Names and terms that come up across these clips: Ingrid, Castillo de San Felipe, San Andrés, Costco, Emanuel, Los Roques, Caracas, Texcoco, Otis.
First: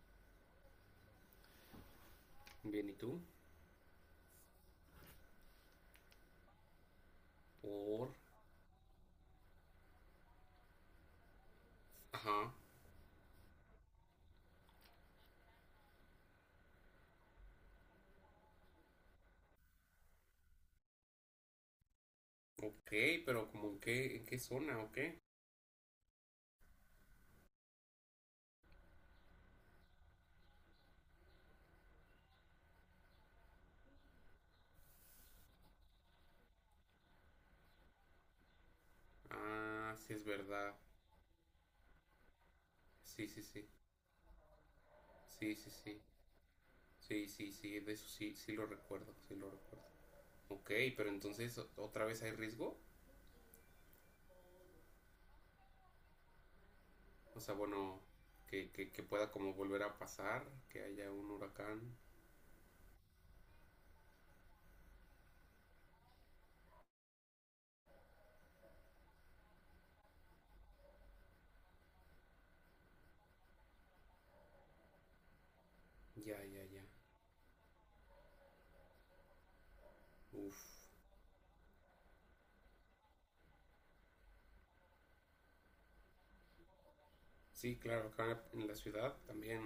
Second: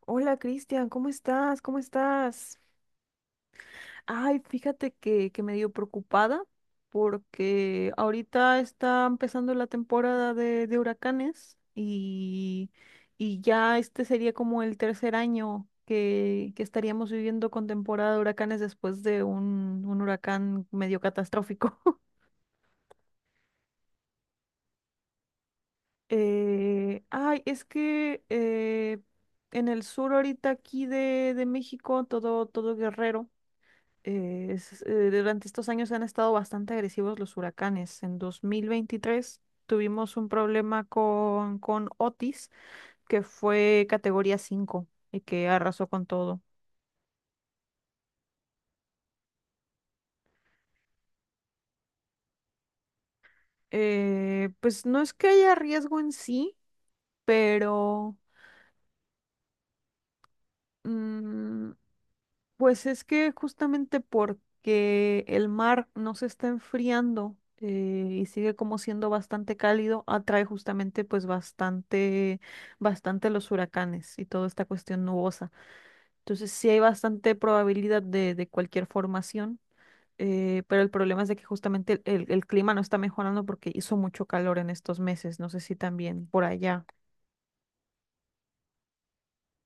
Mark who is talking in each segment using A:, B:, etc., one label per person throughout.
A: Hola Cristian, ¿cómo estás? ¿Cómo estás?
B: Bien, ¿y tú?
A: Ay, fíjate que medio preocupada porque
B: Por.
A: ahorita está empezando la temporada de huracanes
B: Ajá.
A: y ya este sería como el tercer año que estaríamos viviendo con temporada de huracanes después de un huracán medio catastrófico.
B: Ok, pero como en qué zona o qué?
A: Es que en el sur ahorita aquí de México, todo, todo Guerrero. Durante estos años han estado bastante agresivos los huracanes. En 2023
B: Ah, sí
A: tuvimos
B: es
A: un
B: verdad.
A: problema con Otis, que
B: Sí, sí, sí.
A: fue categoría 5 y que
B: Sí, sí,
A: arrasó
B: sí.
A: con todo.
B: Sí, sí, sí. De eso sí, sí lo recuerdo, sí lo recuerdo. Ok, pero entonces otra vez hay riesgo.
A: Pues no es que haya riesgo en sí,
B: O sea, bueno,
A: pero...
B: que pueda como volver a pasar, que haya un
A: mm,
B: huracán.
A: pues es que justamente porque el mar no se está enfriando, y sigue como siendo bastante cálido, atrae justamente pues bastante, bastante los huracanes y toda esta cuestión nubosa.
B: Ya,
A: Entonces
B: ya,
A: sí hay
B: ya.
A: bastante probabilidad de cualquier formación,
B: Uf.
A: pero el problema es de que justamente el clima no está mejorando porque hizo mucho calor en estos meses. No sé si también por allá.
B: Sí, claro, acá en la ciudad también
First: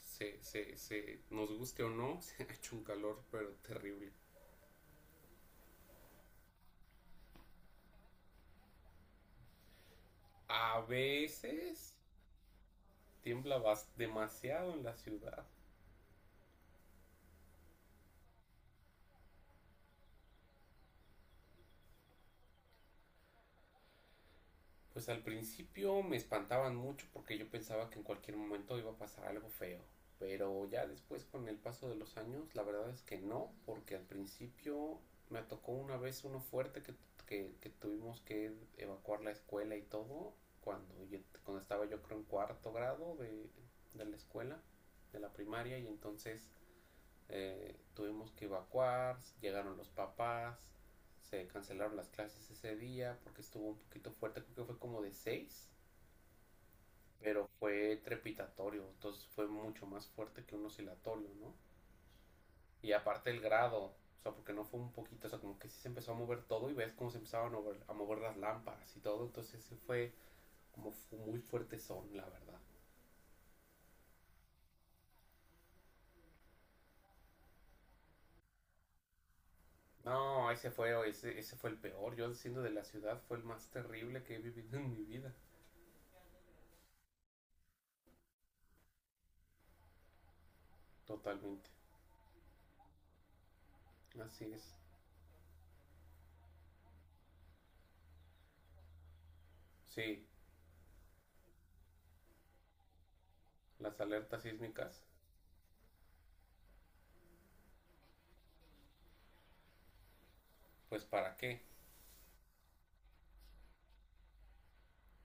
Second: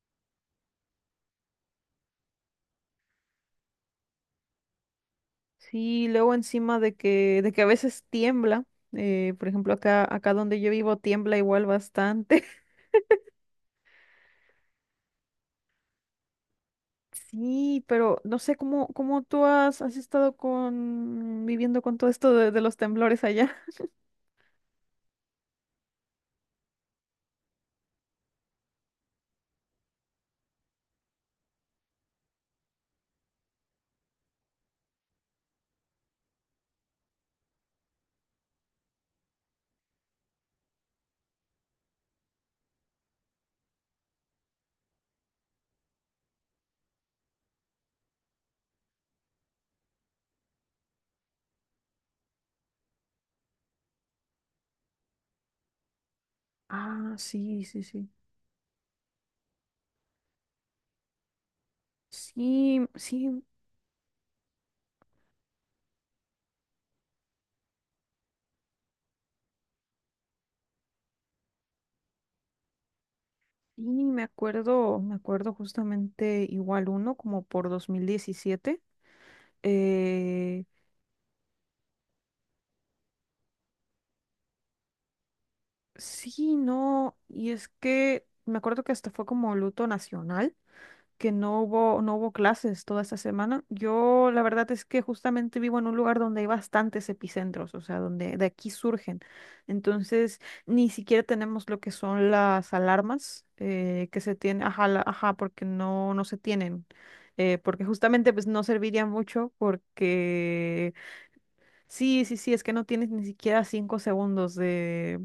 B: nos guste o no, se ha hecho un calor, pero terrible.
A: Sí, luego encima de que a veces tiembla, por ejemplo, acá donde yo
B: A
A: vivo tiembla igual
B: veces
A: bastante.
B: tiembla demasiado en la ciudad.
A: Sí, pero no sé cómo, cómo tú has, has estado con, viviendo con todo esto de los temblores allá.
B: Pues al principio me espantaban mucho porque yo pensaba que en cualquier momento iba a pasar algo feo. Pero ya después con el paso de los años, la verdad es que no, porque al principio me tocó una vez uno fuerte que, que tuvimos que evacuar la escuela y todo, cuando, cuando estaba yo creo en cuarto grado de la escuela, de la primaria, y entonces tuvimos que evacuar, llegaron los papás, se cancelaron las clases ese día porque estuvo un poquito fuerte, creo que fue como de seis,
A: Ah,
B: pero
A: sí, sí,
B: fue
A: sí.
B: trepidatorio, entonces fue mucho más fuerte que un oscilatorio, ¿no?
A: Sí,
B: Y aparte el
A: sí,
B: grado, o sea, porque no fue un poquito, o sea, como que sí se empezó a mover todo y ves cómo se empezaban a mover las lámparas y todo, entonces sí fue como muy fuerte son, la verdad.
A: sí, me acuerdo justamente igual uno, como por 2017.
B: No,
A: Eh,
B: ese fue, ese fue el peor. Yo siendo de la ciudad fue el más terrible que he vivido en mi vida.
A: sí, no, y es que me acuerdo que hasta fue como luto nacional. Que no
B: Totalmente.
A: hubo, no hubo clases toda esta semana. Yo la
B: Así
A: verdad
B: es.
A: es que justamente vivo en un lugar donde hay bastantes epicentros, o sea, donde de aquí surgen.
B: Sí,
A: Entonces, ni siquiera tenemos lo que son las alarmas,
B: las
A: que se
B: alertas
A: tienen, ajá,
B: sísmicas,
A: ajá, porque no, no se tienen. Porque justamente pues no serviría mucho porque
B: pues para qué,
A: sí, sí, sí, es que no tienes ni siquiera 5 segundos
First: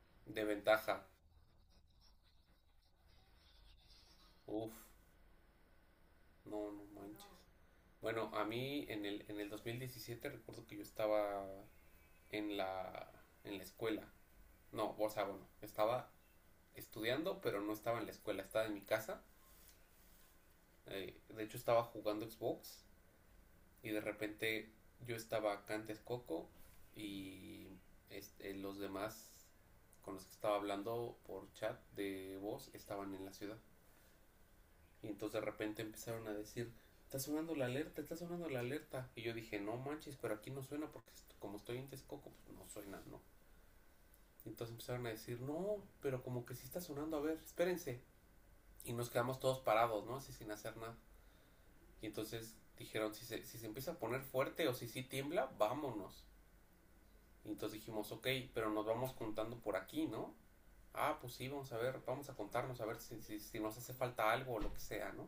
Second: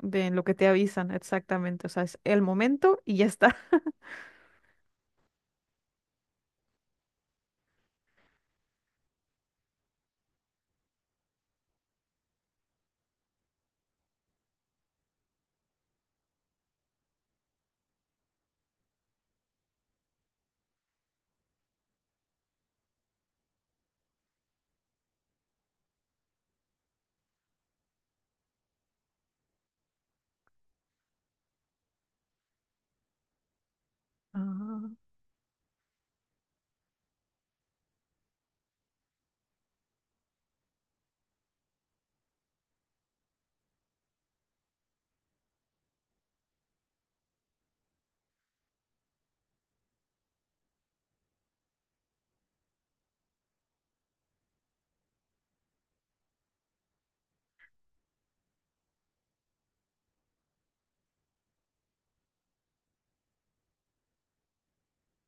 A: de lo
B: de
A: que te
B: ventaja.
A: avisan exactamente. O sea, es el momento y ya está.
B: Uf, no, no manches. Bueno, a mí en el 2017 recuerdo que yo estaba en la, en la escuela. No, o sea, bueno, estaba estudiando, pero no estaba en la escuela, estaba en mi casa. De hecho, estaba jugando Xbox y de repente yo estaba acá en Texcoco y este, los demás con los que estaba hablando por chat de voz estaban en la ciudad.
A: Ah.
B: Y entonces de repente empezaron a decir, está sonando la alerta, está sonando la alerta. Y yo dije, no manches, pero aquí no suena porque como estoy en Texcoco, pues no suena, ¿no? Y entonces empezaron a decir, no, pero como que sí está sonando, a ver, espérense. Y nos quedamos todos parados, ¿no? Así sin hacer nada. Y entonces dijeron, si se empieza a poner fuerte o si sí tiembla, vámonos. Y entonces dijimos, ok, pero nos vamos contando por aquí, ¿no? Ah, pues sí, vamos a ver, vamos a contarnos, a ver si nos hace falta algo o lo que sea, ¿no?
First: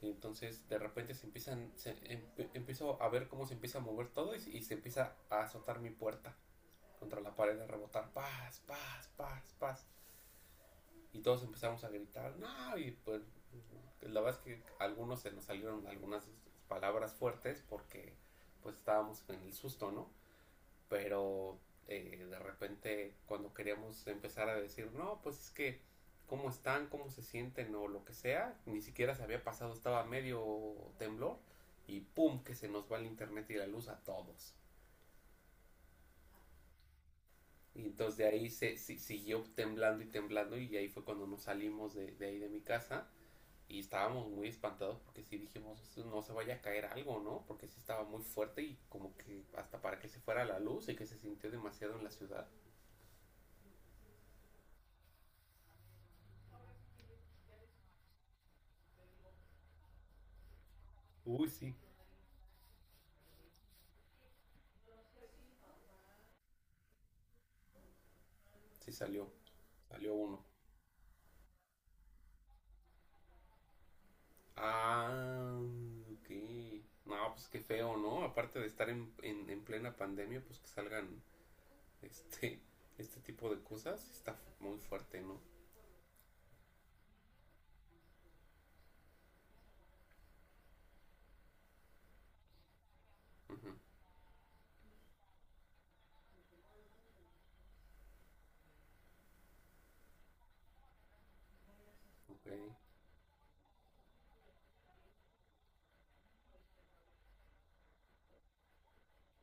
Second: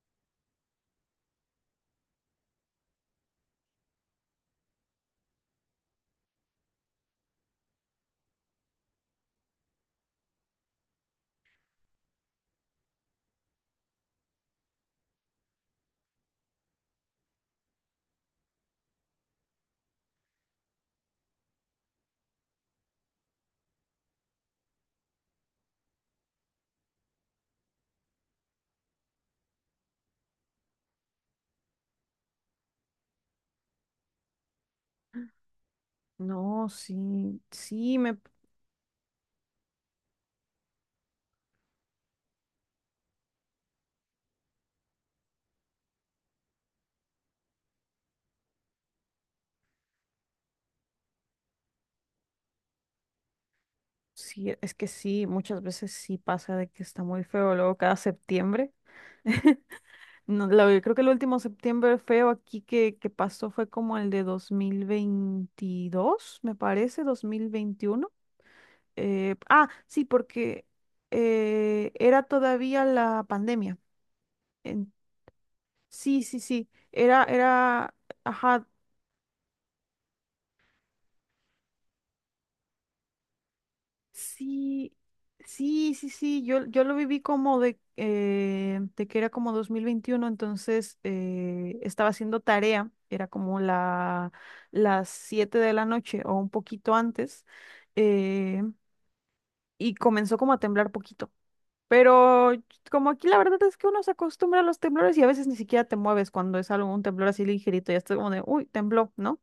B: Y entonces de repente se empiezan, empiezo a ver cómo se empieza a mover todo y, se empieza a azotar mi puerta contra la pared, a rebotar, paz, paz, paz, paz. Y todos empezamos a gritar, no, y pues la verdad es que a algunos se nos salieron algunas palabras fuertes porque pues estábamos en el susto, ¿no? Pero de repente cuando queríamos empezar a decir, no, pues es que cómo están, cómo se sienten o lo que sea, ni siquiera se había pasado, estaba medio temblor y pum, que se nos va el internet y la luz a todos.
A: No, sí,
B: Y
A: sí,
B: entonces
A: me,
B: de ahí se, siguió temblando y temblando y ahí fue cuando nos salimos de ahí de mi casa y estábamos muy espantados porque sí dijimos, no se vaya a caer algo, ¿no? Porque sí estaba muy fuerte y como que hasta para que se fuera la luz y que se sintió demasiado en la ciudad.
A: sí, es que sí, muchas veces sí pasa de que está muy feo. Luego cada septiembre, no, yo creo que el último
B: Uy, sí.
A: septiembre feo aquí que pasó fue como el de 2022 me parece, 2021.
B: Sí salió,
A: Sí,
B: salió uno.
A: porque era todavía la pandemia. En-
B: Ah,
A: sí,
B: ok.
A: sí, sí,
B: No, pues qué
A: era,
B: feo, ¿no? Aparte
A: ajá.
B: de estar en plena pandemia, pues que salgan este, este tipo de cosas, está muy
A: Sí,
B: fuerte, ¿no?
A: sí, sí, sí, yo lo viví como de que era como 2021. Entonces estaba haciendo tarea, era como
B: Ujú.
A: las 7 de la noche o un poquito antes, eh, y comenzó como a temblar poquito.
B: Ok.
A: Pero como aquí la verdad es que uno se acostumbra a los temblores y a veces ni siquiera te mueves cuando es algo, un temblor así ligerito, ya estás como de, uy, tembló, ¿no?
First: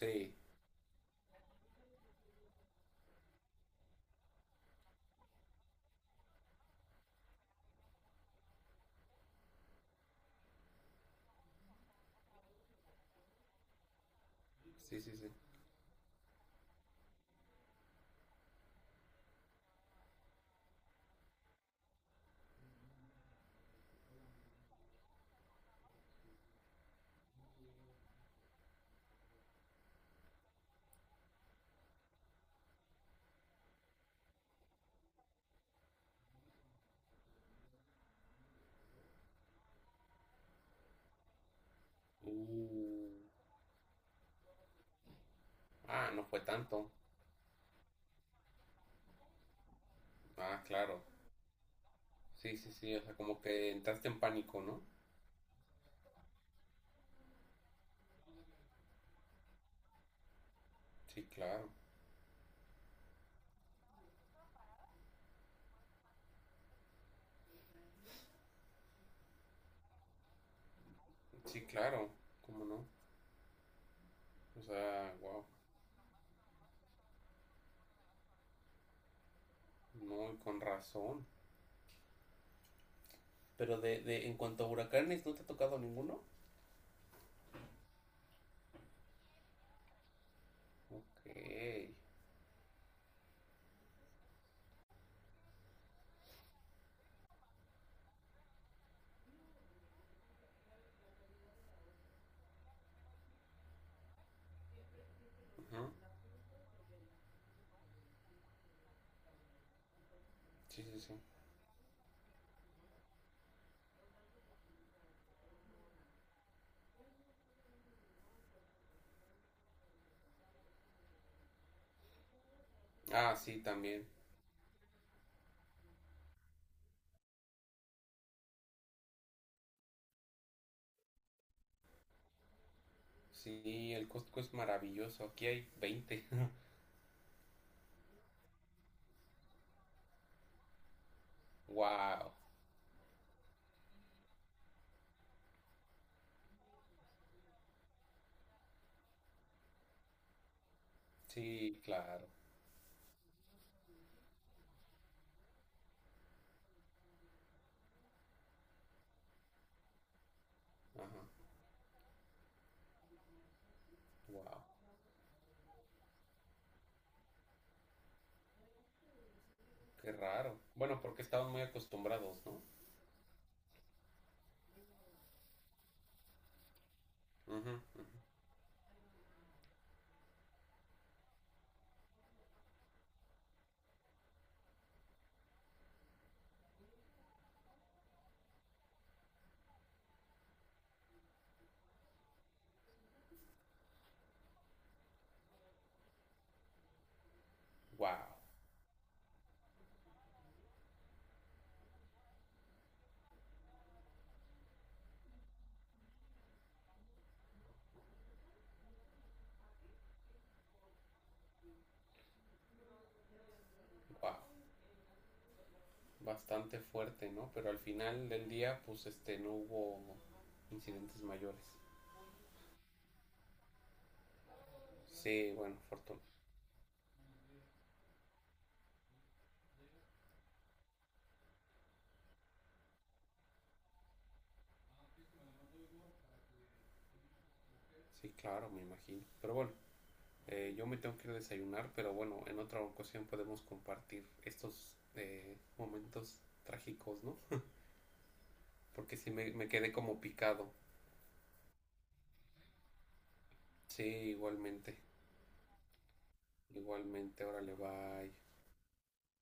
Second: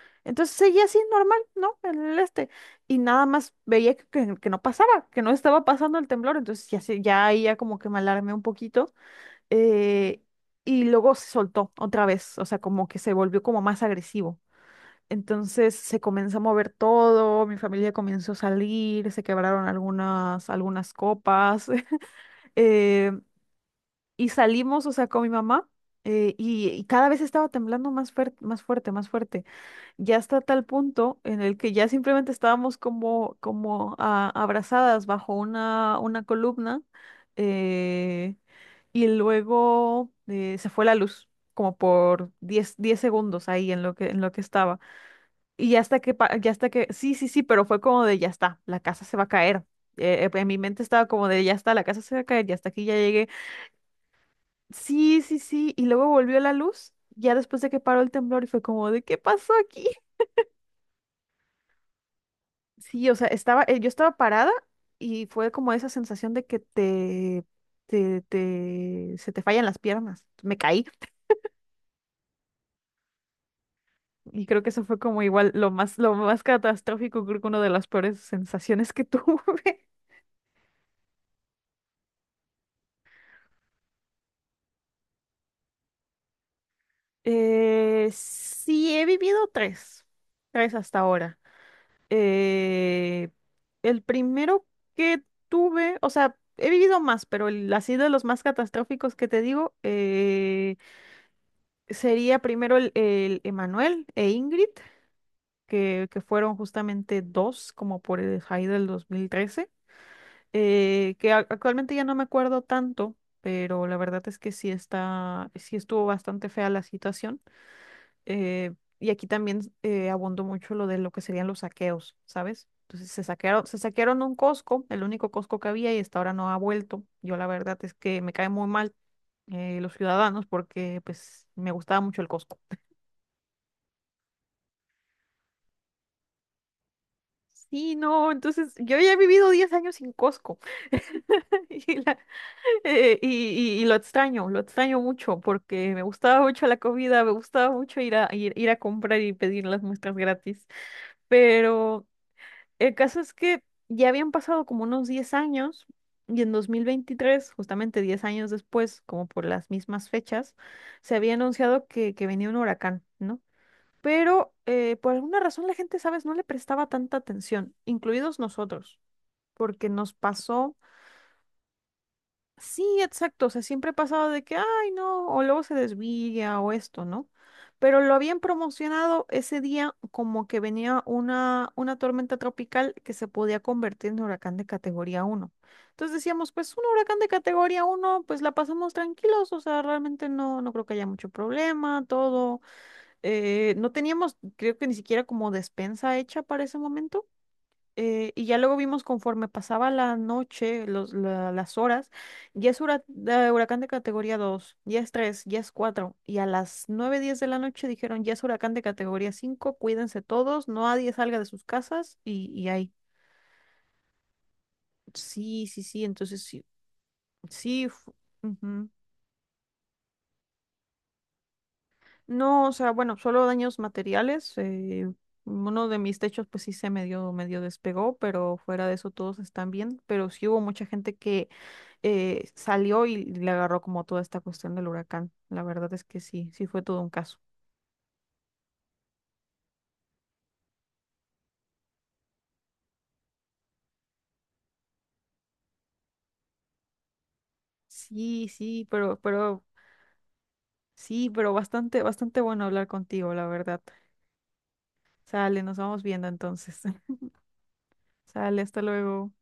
B: Sí,
A: Entonces seguía así normal, ¿no? En el este. Y nada más veía que, que no pasaba, que no estaba pasando el temblor. Entonces ya, ya ahí ya como que me alarmé un poquito. eh, y luego se soltó otra vez, o sea, como que se volvió como más agresivo.
B: sí, sí, sí.
A: Entonces se comenzó a mover todo, mi familia comenzó a salir, se quebraron algunas copas. eh, y salimos, o sea, con mi mamá. Y cada vez estaba temblando más fuerte, más fuerte, más fuerte, ya hasta tal punto en el que ya simplemente estábamos como ah, abrazadas bajo una columna. Eh, y luego eh, se fue la luz, como
B: Uh,
A: por diez segundos ahí en lo que estaba. Y ya hasta
B: ah,
A: que,
B: no fue
A: ya hasta que,
B: tanto.
A: sí, sí, sí, pero fue como de ya está, la casa se va a caer. En mi
B: Ah,
A: mente
B: claro.
A: estaba como de ya está, la casa se va a caer, ya
B: Sí,
A: hasta
B: sí,
A: aquí ya
B: sí, o sea,
A: llegué.
B: como que entraste en pánico, ¿no?
A: Sí, sí, sí, y luego volvió la luz, ya después de que paró el temblor y fue como de, ¿qué pasó aquí?
B: Sí, claro.
A: Sí, o sea, estaba, yo estaba parada y fue como esa sensación de que te, se te fallan las piernas. Me caí
B: Sí, claro. ¿Cómo no?
A: y creo
B: O
A: que eso fue
B: sea,
A: como
B: wow.
A: igual lo más catastrófico, creo que una de las peores sensaciones que tuve.
B: No, y con razón. Pero de en cuanto a huracanes, ¿no te ha tocado ninguno?
A: Sí, he vivido tres, tres hasta
B: Ok.
A: ahora. Eh, el primero que tuve, o sea, he vivido más, pero el, así de los más catastróficos que te digo, sería primero el Emanuel e Ingrid,
B: Ajá.
A: que fueron justamente dos, como por el high del 2013,
B: Sí, sí, sí.
A: que actualmente ya no me acuerdo tanto, pero la verdad es que sí está, sí estuvo bastante fea la situación. eh, y aquí también abundó mucho lo de lo que serían los saqueos, ¿sabes? Entonces
B: Ah, sí,
A: se
B: también.
A: saquearon un Costco, el único Costco que había y hasta ahora no ha vuelto. Yo la verdad es que me cae muy mal, los ciudadanos, porque pues me gustaba mucho el Costco.
B: Sí, el Costco es maravilloso. Aquí hay 20.
A: Sí, no, entonces yo ya he vivido 10 años sin Costco y, la-
B: Wow.
A: eh, y, y y lo extraño mucho porque me gustaba mucho la comida, me gustaba mucho ir a, ir a comprar y pedir las muestras gratis.
B: Sí,
A: Pero
B: claro.
A: el caso es que ya habían pasado como unos 10 años y en 2023, justamente 10 años después, como por las mismas fechas, se
B: Ajá.
A: había anunciado que venía un huracán, ¿no? Pero
B: Wow.
A: por alguna razón la gente, ¿sabes?, no le prestaba tanta atención, incluidos nosotros, porque
B: Qué
A: nos
B: raro.
A: pasó,
B: Bueno, porque estaban muy acostumbrados, ¿no?
A: sí, exacto, o sea, siempre pasaba de que, ay, no, o luego se desvía o esto, ¿no?
B: Ujú,
A: Pero lo
B: ujú.
A: habían promocionado ese día como que venía una tormenta tropical que se podía convertir en huracán de categoría 1. Entonces decíamos, pues un huracán de categoría 1 pues la pasamos tranquilos, o sea, realmente no, no creo que haya mucho problema, todo. No teníamos, creo que ni siquiera como despensa hecha para ese momento.
B: Wow.
A: Y ya luego vimos conforme pasaba la noche, las horas, ya es huracán de categoría 2, ya es tres, ya es cuatro. Y a las 9:10 de la noche dijeron, ya es huracán de categoría 5, cuídense todos, no, nadie salga de sus casas y ahí.
B: Wow.
A: Sí, sí, sí, entonces sí,
B: Bastante fuerte, ¿no? Pero al
A: sí.
B: final del día,
A: Ujú.
B: pues este, no hubo incidentes mayores.
A: No, o sea, bueno, solo daños materiales.
B: Sí, bueno,
A: Uno de mis
B: fortuna.
A: techos, pues sí se medio, medio despegó, pero fuera de eso todos están bien. Pero sí hubo mucha gente que salió y le agarró como toda esta cuestión del huracán. La verdad es que sí, sí fue todo un caso.
B: Sí, claro, me imagino. Pero bueno, yo me tengo que ir a desayunar, pero bueno, en otra ocasión podemos compartir estos momentos trágicos, ¿no?
A: Sí, sí,
B: Porque sí me,
A: pero,
B: me quedé como picado.
A: sí, pero bastante, bastante bueno hablar contigo, la verdad.
B: Sí, igualmente.
A: Sale, nos vamos viendo entonces.
B: Igualmente, órale, bye.
A: Sale, hasta luego.